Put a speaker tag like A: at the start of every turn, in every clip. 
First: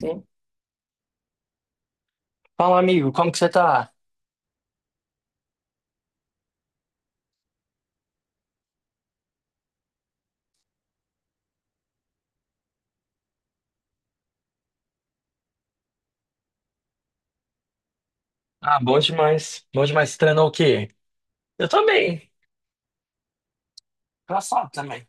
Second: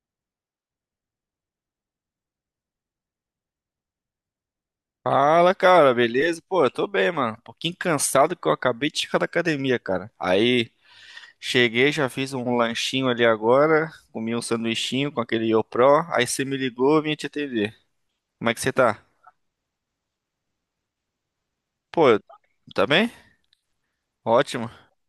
A: Sim. Fala, amigo, como que você tá?
B: Fala, cara, beleza? Pô, eu tô bem, mano. Um pouquinho cansado que eu acabei de chegar da academia, cara. Aí cheguei, já fiz um lanchinho ali agora, comi um sanduichinho com aquele YoPro. Aí você me ligou, eu vim te atender. Como é que você
A: Ah, bom
B: tá?
A: demais. Bom demais. Você treinou o quê? Eu
B: Pô,
A: também
B: eu-
A: bem.
B: tá bem? Ótimo.
A: Engraçado também.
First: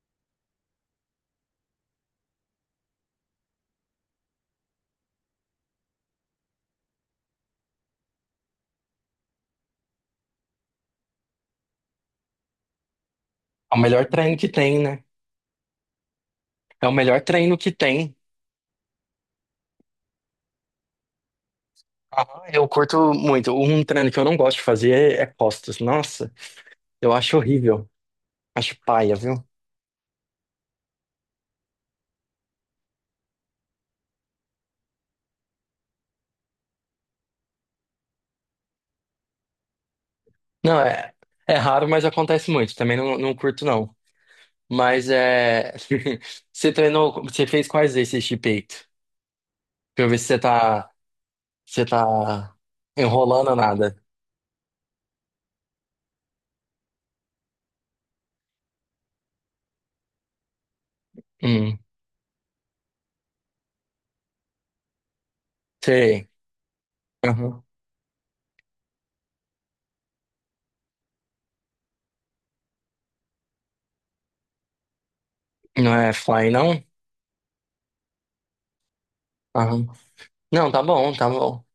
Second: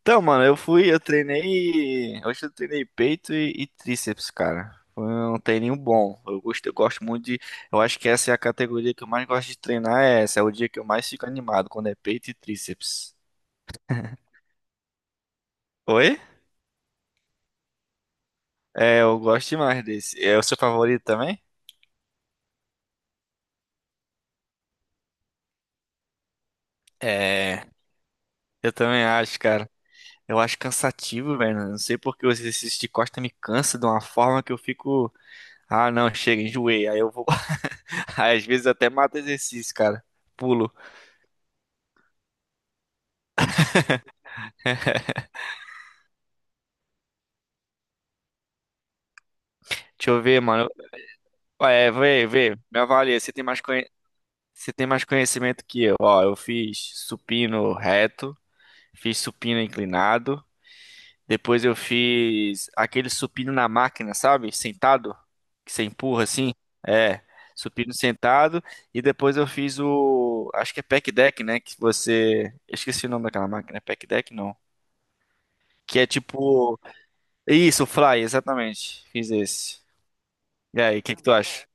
B: Então, mano, eu fui, eu treinei. Hoje eu treinei peito e tríceps, cara. Foi um treininho bom. Eu gosto muito de. Eu acho que essa é a categoria que eu mais gosto de treinar. É essa, é o dia que eu mais fico animado, quando é peito e tríceps.
A: É o melhor treino que tem, né?
B: Oi?
A: É o melhor treino que tem.
B: É, eu gosto demais desse. É o seu favorito também?
A: Aham, eu curto muito. Um treino que eu não gosto de fazer é costas. Nossa, eu acho
B: É,
A: horrível.
B: eu
A: Acho
B: também
A: paia,
B: acho,
A: viu?
B: cara. Eu acho cansativo, velho. Não sei porque o exercício de costa me cansa de uma forma que eu fico. Ah, não, chega, enjoei. Aí eu vou. Aí, às vezes eu até mato exercício, cara. Pulo.
A: Não, é, é raro, mas acontece muito. Também não, não curto, não. Mas é. Você treinou. Você fez quais exercícios de peito? Pra eu
B: Deixa
A: ver
B: eu
A: se você
B: ver, mano.
A: tá. Você
B: É, vê.
A: tá
B: Me avalia. Você tem
A: enrolando ou
B: mais conhe...
A: nada.
B: Você tem mais conhecimento que eu. Ó, eu fiz supino reto, fiz supino inclinado. Depois eu
A: Hum,
B: fiz aquele supino na máquina, sabe? Sentado, que você empurra
A: sei.
B: assim. É,
A: Aham.
B: supino sentado. E depois eu fiz o, acho que é pec deck, né? Que você, eu esqueci o nome daquela máquina, é pack deck não.
A: Não
B: Que é
A: é fly,
B: tipo,
A: não?
B: isso, fly, exatamente. Fiz esse.
A: Aham. Não,
B: E
A: tá
B: aí, o
A: bom,
B: que que
A: tá
B: tu
A: bom.
B: acha?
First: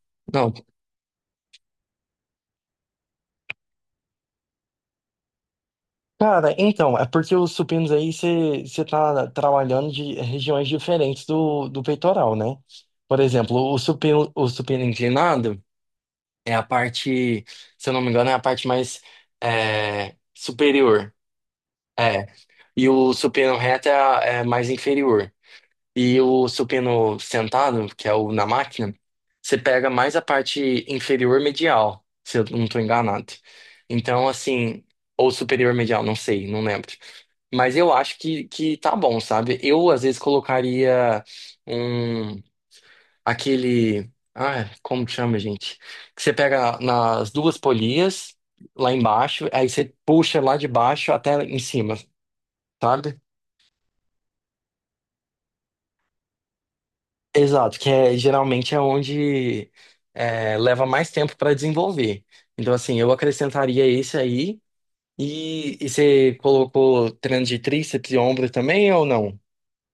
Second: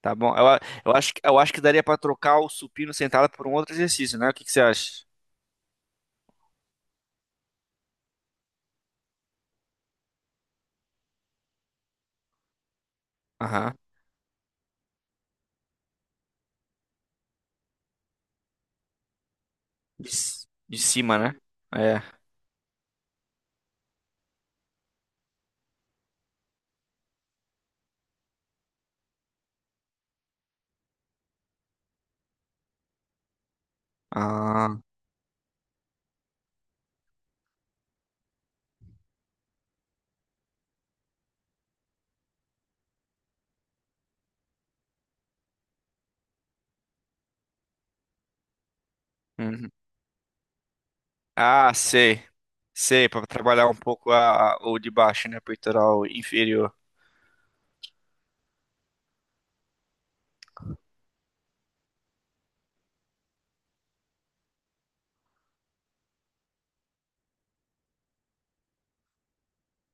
B: Tá bom? Eu,
A: Não.
B: a- eu acho que daria pra trocar o supino sentado por um outro exercício, né? O que que você acha?
A: Cara, então, é porque os supinos aí você tá trabalhando de regiões diferentes do peitoral, né? Por exemplo,
B: Aham.
A: o supino inclinado é a parte, se eu não me engano, é a parte mais
B: De,
A: é,
B: c- de
A: superior.
B: cima, né? É.
A: É. E o supino reto é, é mais inferior. E o supino sentado, que é o na máquina, você pega mais a parte inferior medial, se eu não estou enganado. Então,
B: Ah.
A: assim, ou superior medial, não sei, não lembro. Mas eu acho que tá bom, sabe? Eu, às vezes, colocaria um... aquele... Ah, como que chama, gente? Que você pega nas duas polias, lá embaixo, aí
B: Uhum.
A: você puxa lá de baixo até em
B: Ah,
A: cima,
B: sei. Sei,
A: sabe?
B: para trabalhar um pouco a, o de baixo, né? Peitoral inferior.
A: Exato, que é, geralmente é onde é, leva mais tempo para desenvolver. Então, assim, eu acrescentaria esse aí. E você colocou treino de tríceps e ombro também ou não?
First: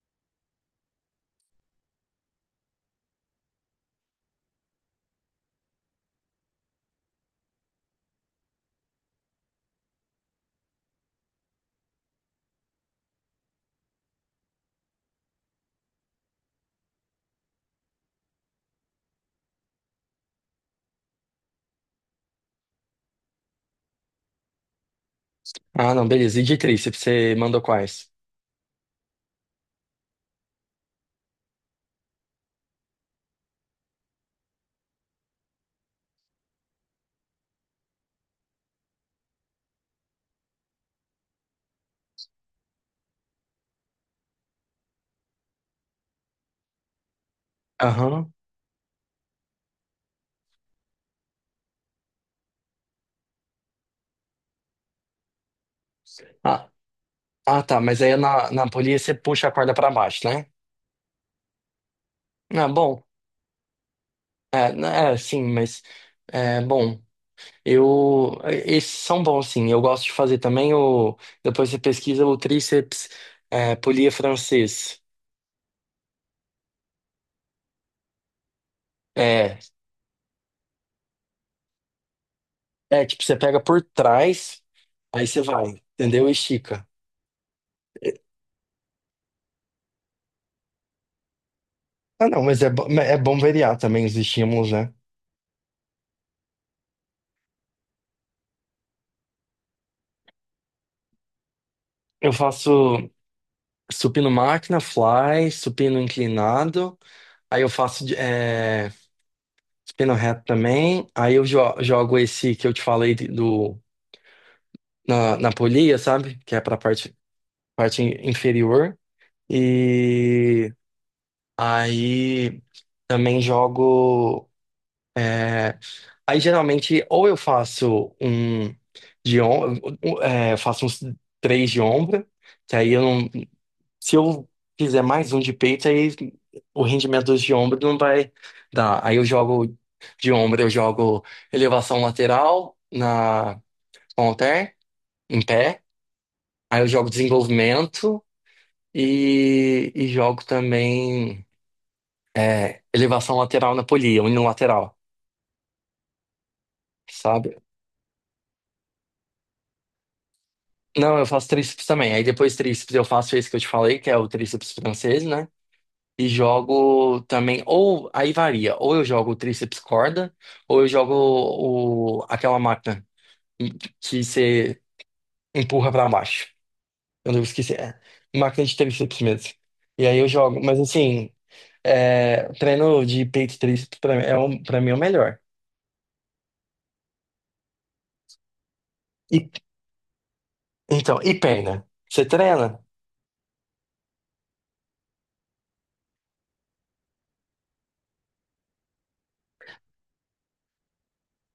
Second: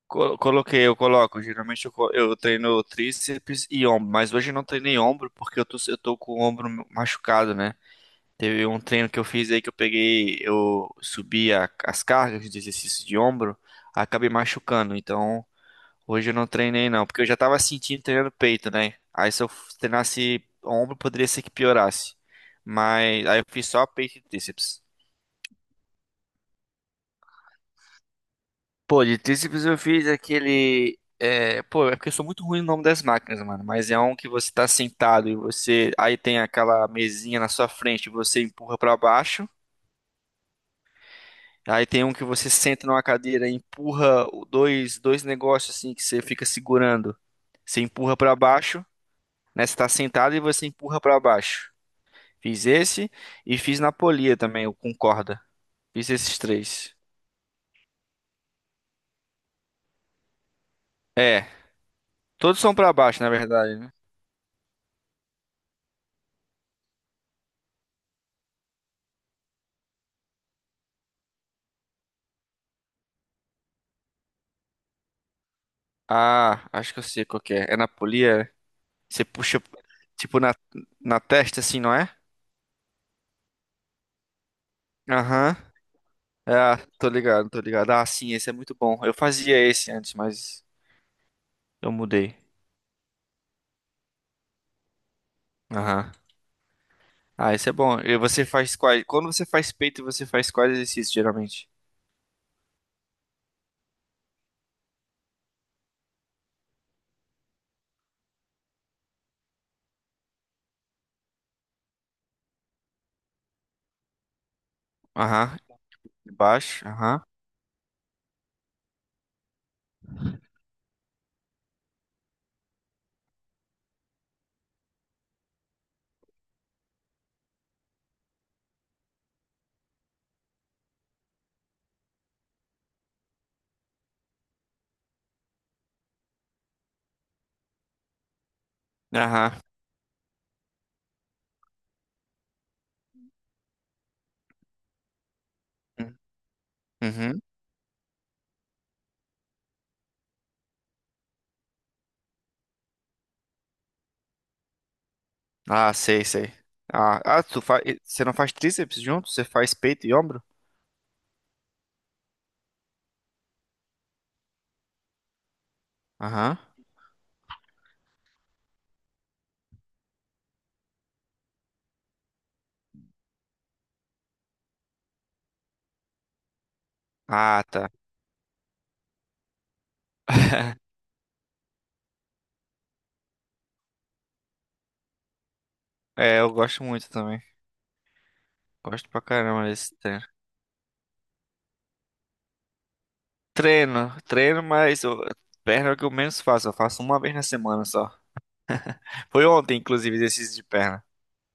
B: Co- coloquei, eu coloco. Geralmente eu, co- eu treino tríceps e ombro, mas hoje eu não treinei ombro porque eu tô com o ombro machucado, né? Teve um treino que eu fiz aí que eu peguei, eu subi a- as cargas de exercício de ombro, acabei machucando. Então hoje eu não treinei não, porque eu já tava sentindo treinando peito, né? Aí se eu treinasse ombro, poderia ser que piorasse. Mas aí eu fiz só peito e tríceps.
A: Ah, não, beleza. E de tríceps, você mandou quais?
B: Pô, de tríceps eu fiz aquele. É, pô, é porque eu sou muito ruim no nome das máquinas, mano. Mas é um que você tá sentado e você. Aí tem aquela mesinha na sua frente e você empurra pra baixo. Aí tem um que você senta numa cadeira e empurra o- dois, dois negócios assim que você fica segurando. Você empurra
A: Aham.
B: pra baixo, né? Você tá sentado e você empurra pra baixo. Fiz esse e fiz na polia também, o com corda. Fiz esses
A: Ah,
B: três.
A: ah, tá, mas aí na polia você puxa a corda para baixo, né?
B: É, todos
A: Ah,
B: são pra
A: bom.
B: baixo, na verdade, né?
A: É, né, é sim, mas é bom. Eu, esses são bons, sim. Eu gosto de fazer também o. Depois você pesquisa o tríceps é, polia francês.
B: Ah, acho que eu sei qual que é. É na polia? Você
A: É,
B: puxa, tipo, na testa, assim, não é?
A: é tipo, você pega por trás, aí você
B: Aham.
A: vai, entendeu?
B: Ah,
A: Estica.
B: tô ligado, tô ligado. Ah,
A: É,
B: sim, esse é muito bom. Eu fazia esse antes, mas eu
A: ah,
B: mudei.
A: não, mas é, é bom variar também os estímulos, né?
B: Aham. Ah, esse é bom. E você faz quais? Quando você faz peito, você faz quais exercícios, geralmente?
A: Eu faço supino máquina, fly, supino inclinado, aí eu faço é, supino reto também, aí eu jogo esse que eu te falei do, na
B: Aham.
A: polia, sabe? Que é pra
B: Baixo.
A: parte,
B: Aham.
A: parte inferior. E aí também jogo. É, aí geralmente ou eu faço um de om... é, eu faço uns três de ombro, que aí eu não. Se eu fizer mais um de peito, aí o rendimento dos de ombro não vai dar. Aí eu
B: Aham.
A: jogo de ombro, eu jogo elevação lateral na com halter, em pé. Aí eu jogo
B: Uhum.
A: desenvolvimento e jogo também. É, elevação lateral na polia, unilateral,
B: Ah, sei, sei. Ah, ah,
A: sabe?
B: tu faz. Você não faz tríceps junto? Você faz peito e ombro?
A: Não, eu faço tríceps também. Aí depois tríceps eu faço esse que eu te falei, que é o tríceps francês, né? E
B: Aham.
A: jogo também, ou aí varia, ou eu jogo o tríceps corda, ou eu jogo o, aquela máquina que você empurra pra baixo. Eu não
B: Ah,
A: esqueci,
B: tá.
A: é máquina de tríceps mesmo. E aí eu jogo, mas assim, é, treino de peito e tríceps pra mim é, pra mim é o melhor.
B: É, eu gosto muito também. Gosto pra
A: E,
B: caramba desse.
A: então, e perna? Você treina?
B: Treino, treino, mas eu- perna é o que eu menos faço. Eu faço uma vez na semana só. Foi ontem, inclusive, exercício de perna.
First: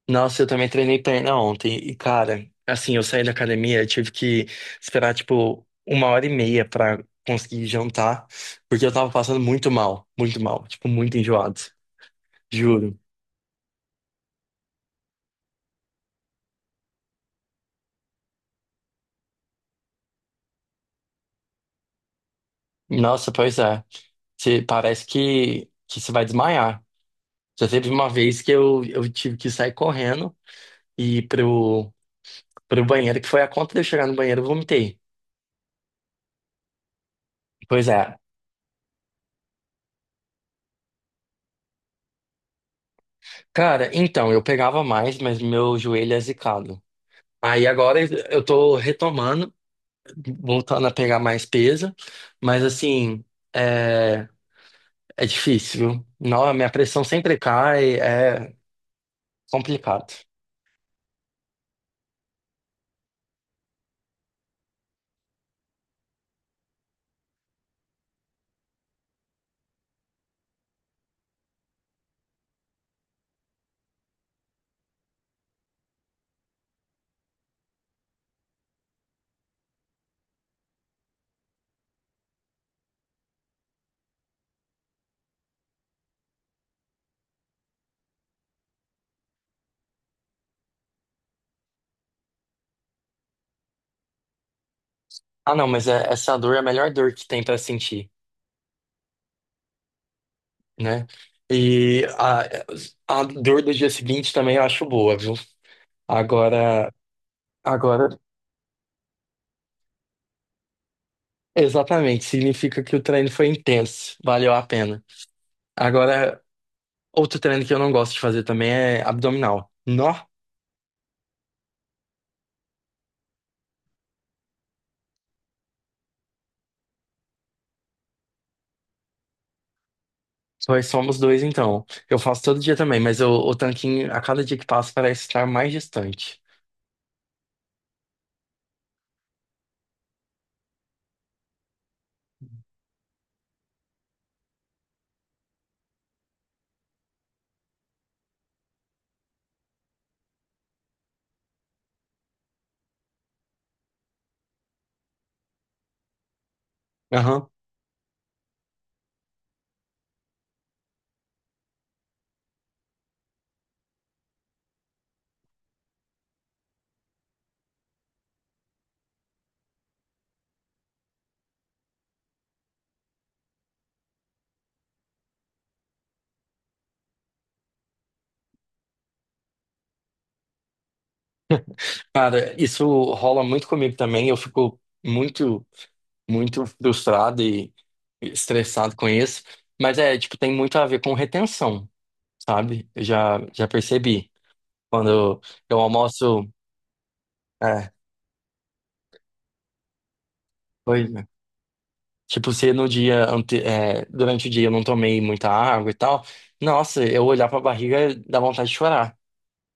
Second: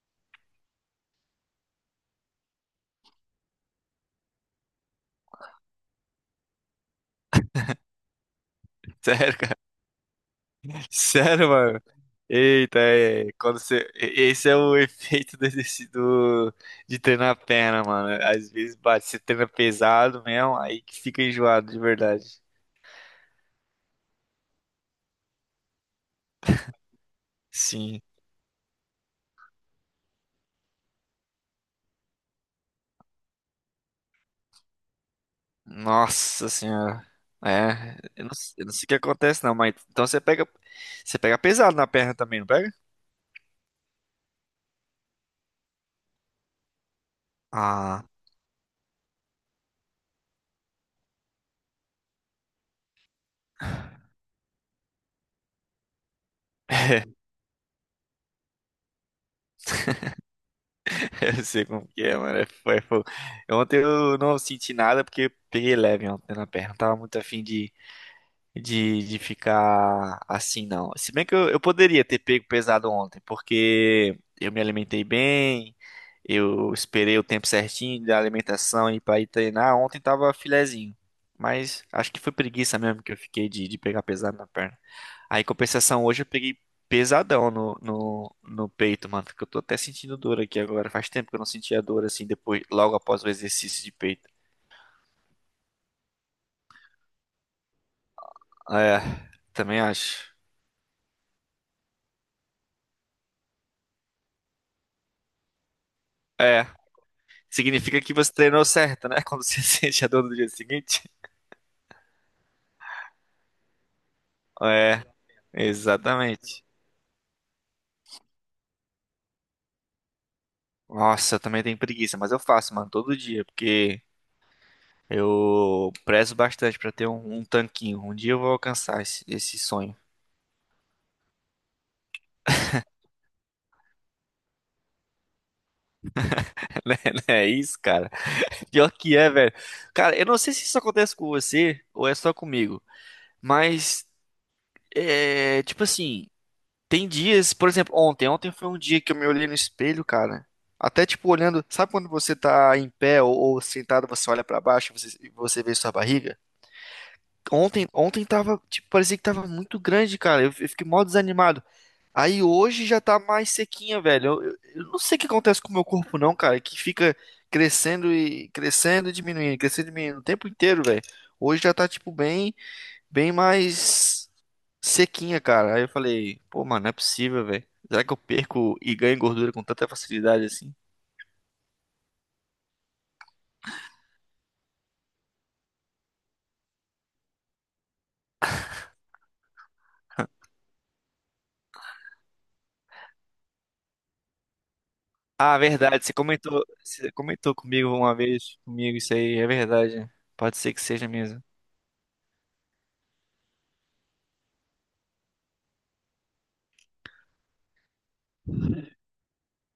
A: Nossa, eu também treinei perna ontem. E, cara, assim, eu saí da academia, eu tive que esperar, tipo, 1h30 pra conseguir jantar, porque eu tava
B: Sério,
A: passando
B: cara.
A: muito mal, tipo, muito
B: Sério,
A: enjoado,
B: mano. Eita,
A: juro.
B: é, quando você... e- esse é o efeito do exercício do- de treinar a perna, mano. Às vezes bate, você treina pesado mesmo, aí que fica enjoado de verdade.
A: Nossa, pois é. Você, parece que você vai desmaiar. Já teve
B: Sim.
A: uma vez que eu tive que sair correndo e ir pro, pro banheiro, que foi a conta de eu chegar no banheiro, eu vomitei.
B: Nossa senhora.
A: Pois
B: É,
A: é.
B: eu não sei o que acontece não, mas então você pega pesado na perna também, não pega?
A: Cara, então, eu pegava mais, mas meu joelho é zicado. Aí agora
B: Ah.
A: eu tô retomando, voltando a pegar mais peso, mas assim, é, é difícil, viu? Não, a minha pressão sempre cai, é complicado.
B: Eu sei como que é, mano. É fo- é fogo. Ontem eu não senti nada porque peguei leve ontem na perna. Não tava muito afim de, de ficar assim, não. Se bem que eu poderia ter pego pesado ontem, porque eu me alimentei bem, eu esperei o tempo certinho da alimentação e para ir treinar. Ontem tava filezinho. Mas acho que foi preguiça mesmo que eu fiquei de pegar pesado na perna. Aí, em compensação, hoje eu peguei pesadão no peito, mano. Que eu tô até sentindo dor aqui agora. Faz tempo que eu não sentia dor assim, depois, logo após o exercício de peito.
A: Ah, não, mas essa dor é a melhor dor que tem pra sentir,
B: É, também acho.
A: né? E a dor do dia seguinte também eu acho boa, viu?
B: É.
A: Agora,
B: Significa
A: agora,
B: que você treinou certo, né? Quando você sente a dor do dia seguinte.
A: exatamente, significa que o treino foi intenso, valeu a pena.
B: É,
A: Agora,
B: exatamente.
A: outro treino que eu não gosto de fazer também é abdominal. Nó!
B: Nossa, eu também tenho preguiça, mas eu faço, mano, todo dia, porque eu prezo bastante pra ter um, um tanquinho. Um dia eu vou alcançar esse, esse sonho.
A: Nós somos dois, então. Eu faço todo dia também, mas o tanquinho, a cada dia que passa, parece estar mais distante.
B: Né? Não é isso, cara. Pior que é, velho. Cara, eu não sei se isso acontece com você ou é só comigo, mas é tipo assim. Tem dias, por exemplo, ontem. Ontem foi um dia que eu me olhei no espelho, cara. Até tipo olhando, sabe quando você tá em pé ou sentado, você olha pra baixo e você vê sua barriga?
A: Aham.
B: Ontem, ontem tava, tipo, parecia que tava muito grande, cara. Eu fiquei mó desanimado. Aí hoje já tá mais sequinha, velho. Eu não sei o que acontece com o meu corpo, não, cara, que fica crescendo e crescendo e diminuindo o tempo inteiro, velho. Hoje já tá tipo bem, bem mais sequinha, cara. Aí eu falei, pô, mano, não é possível, velho. Será que eu perco e ganho gordura com tanta facilidade assim?
A: Cara, isso rola muito comigo também. Eu fico muito, muito frustrado e estressado com isso. Mas é, tipo, tem muito a ver com retenção, sabe? Eu já percebi. Quando
B: Ah,
A: eu
B: verdade,
A: almoço,
B: você comentou comigo
A: é,
B: uma vez, comigo isso aí, é verdade. Né? Pode ser que seja
A: pois, é.
B: mesmo.
A: Tipo, se no dia, ante, é, durante o dia eu não tomei muita água e tal, nossa, eu olhar pra barriga dá vontade de chorar.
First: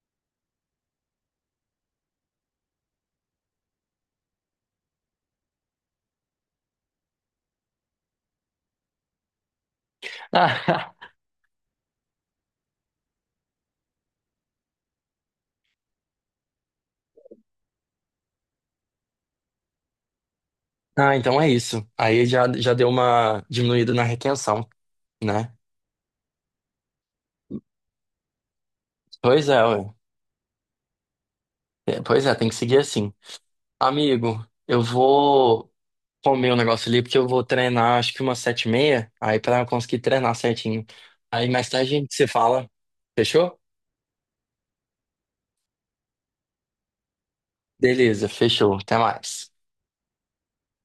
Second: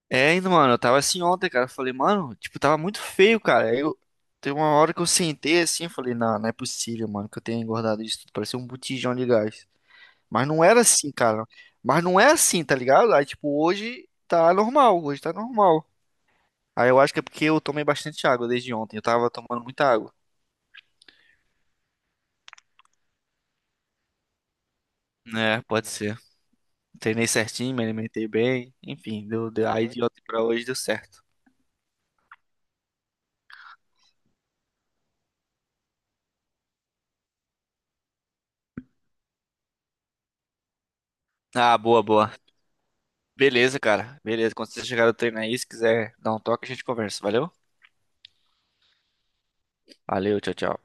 B: É, e, mano, eu tava assim ontem, cara. Eu falei, mano, tipo, tava muito feio, cara. Aí eu tem uma hora que eu sentei assim, eu falei, não, não é possível, mano, que eu tenha engordado isso tudo. Parecia um botijão de gás. Mas não era assim, cara. Mas não é assim, tá ligado? Aí, tipo, hoje tá normal, hoje tá normal. Aí eu acho que é porque eu tomei bastante água desde ontem. Eu tava tomando muita água.
A: Ah, então é isso. Aí já deu uma diminuída na retenção, né?
B: É, pode ser. Treinei certinho, me alimentei bem. Enfim,
A: Pois
B: deu,
A: é,
B: deu- aí
A: ué.
B: de ontem pra hoje deu certo.
A: É, pois é, tem que seguir assim. Amigo, eu vou comer um negócio ali, porque eu vou treinar acho que umas 7h30, aí pra eu conseguir treinar certinho. Aí mais
B: Ah,
A: tarde a
B: boa,
A: gente se
B: boa.
A: fala. Fechou?
B: Beleza, cara. Beleza. Quando você chegar no treino aí, se quiser dar um toque, a gente conversa. Valeu?
A: Beleza, fechou. Até mais.
B: Valeu, tchau, tchau.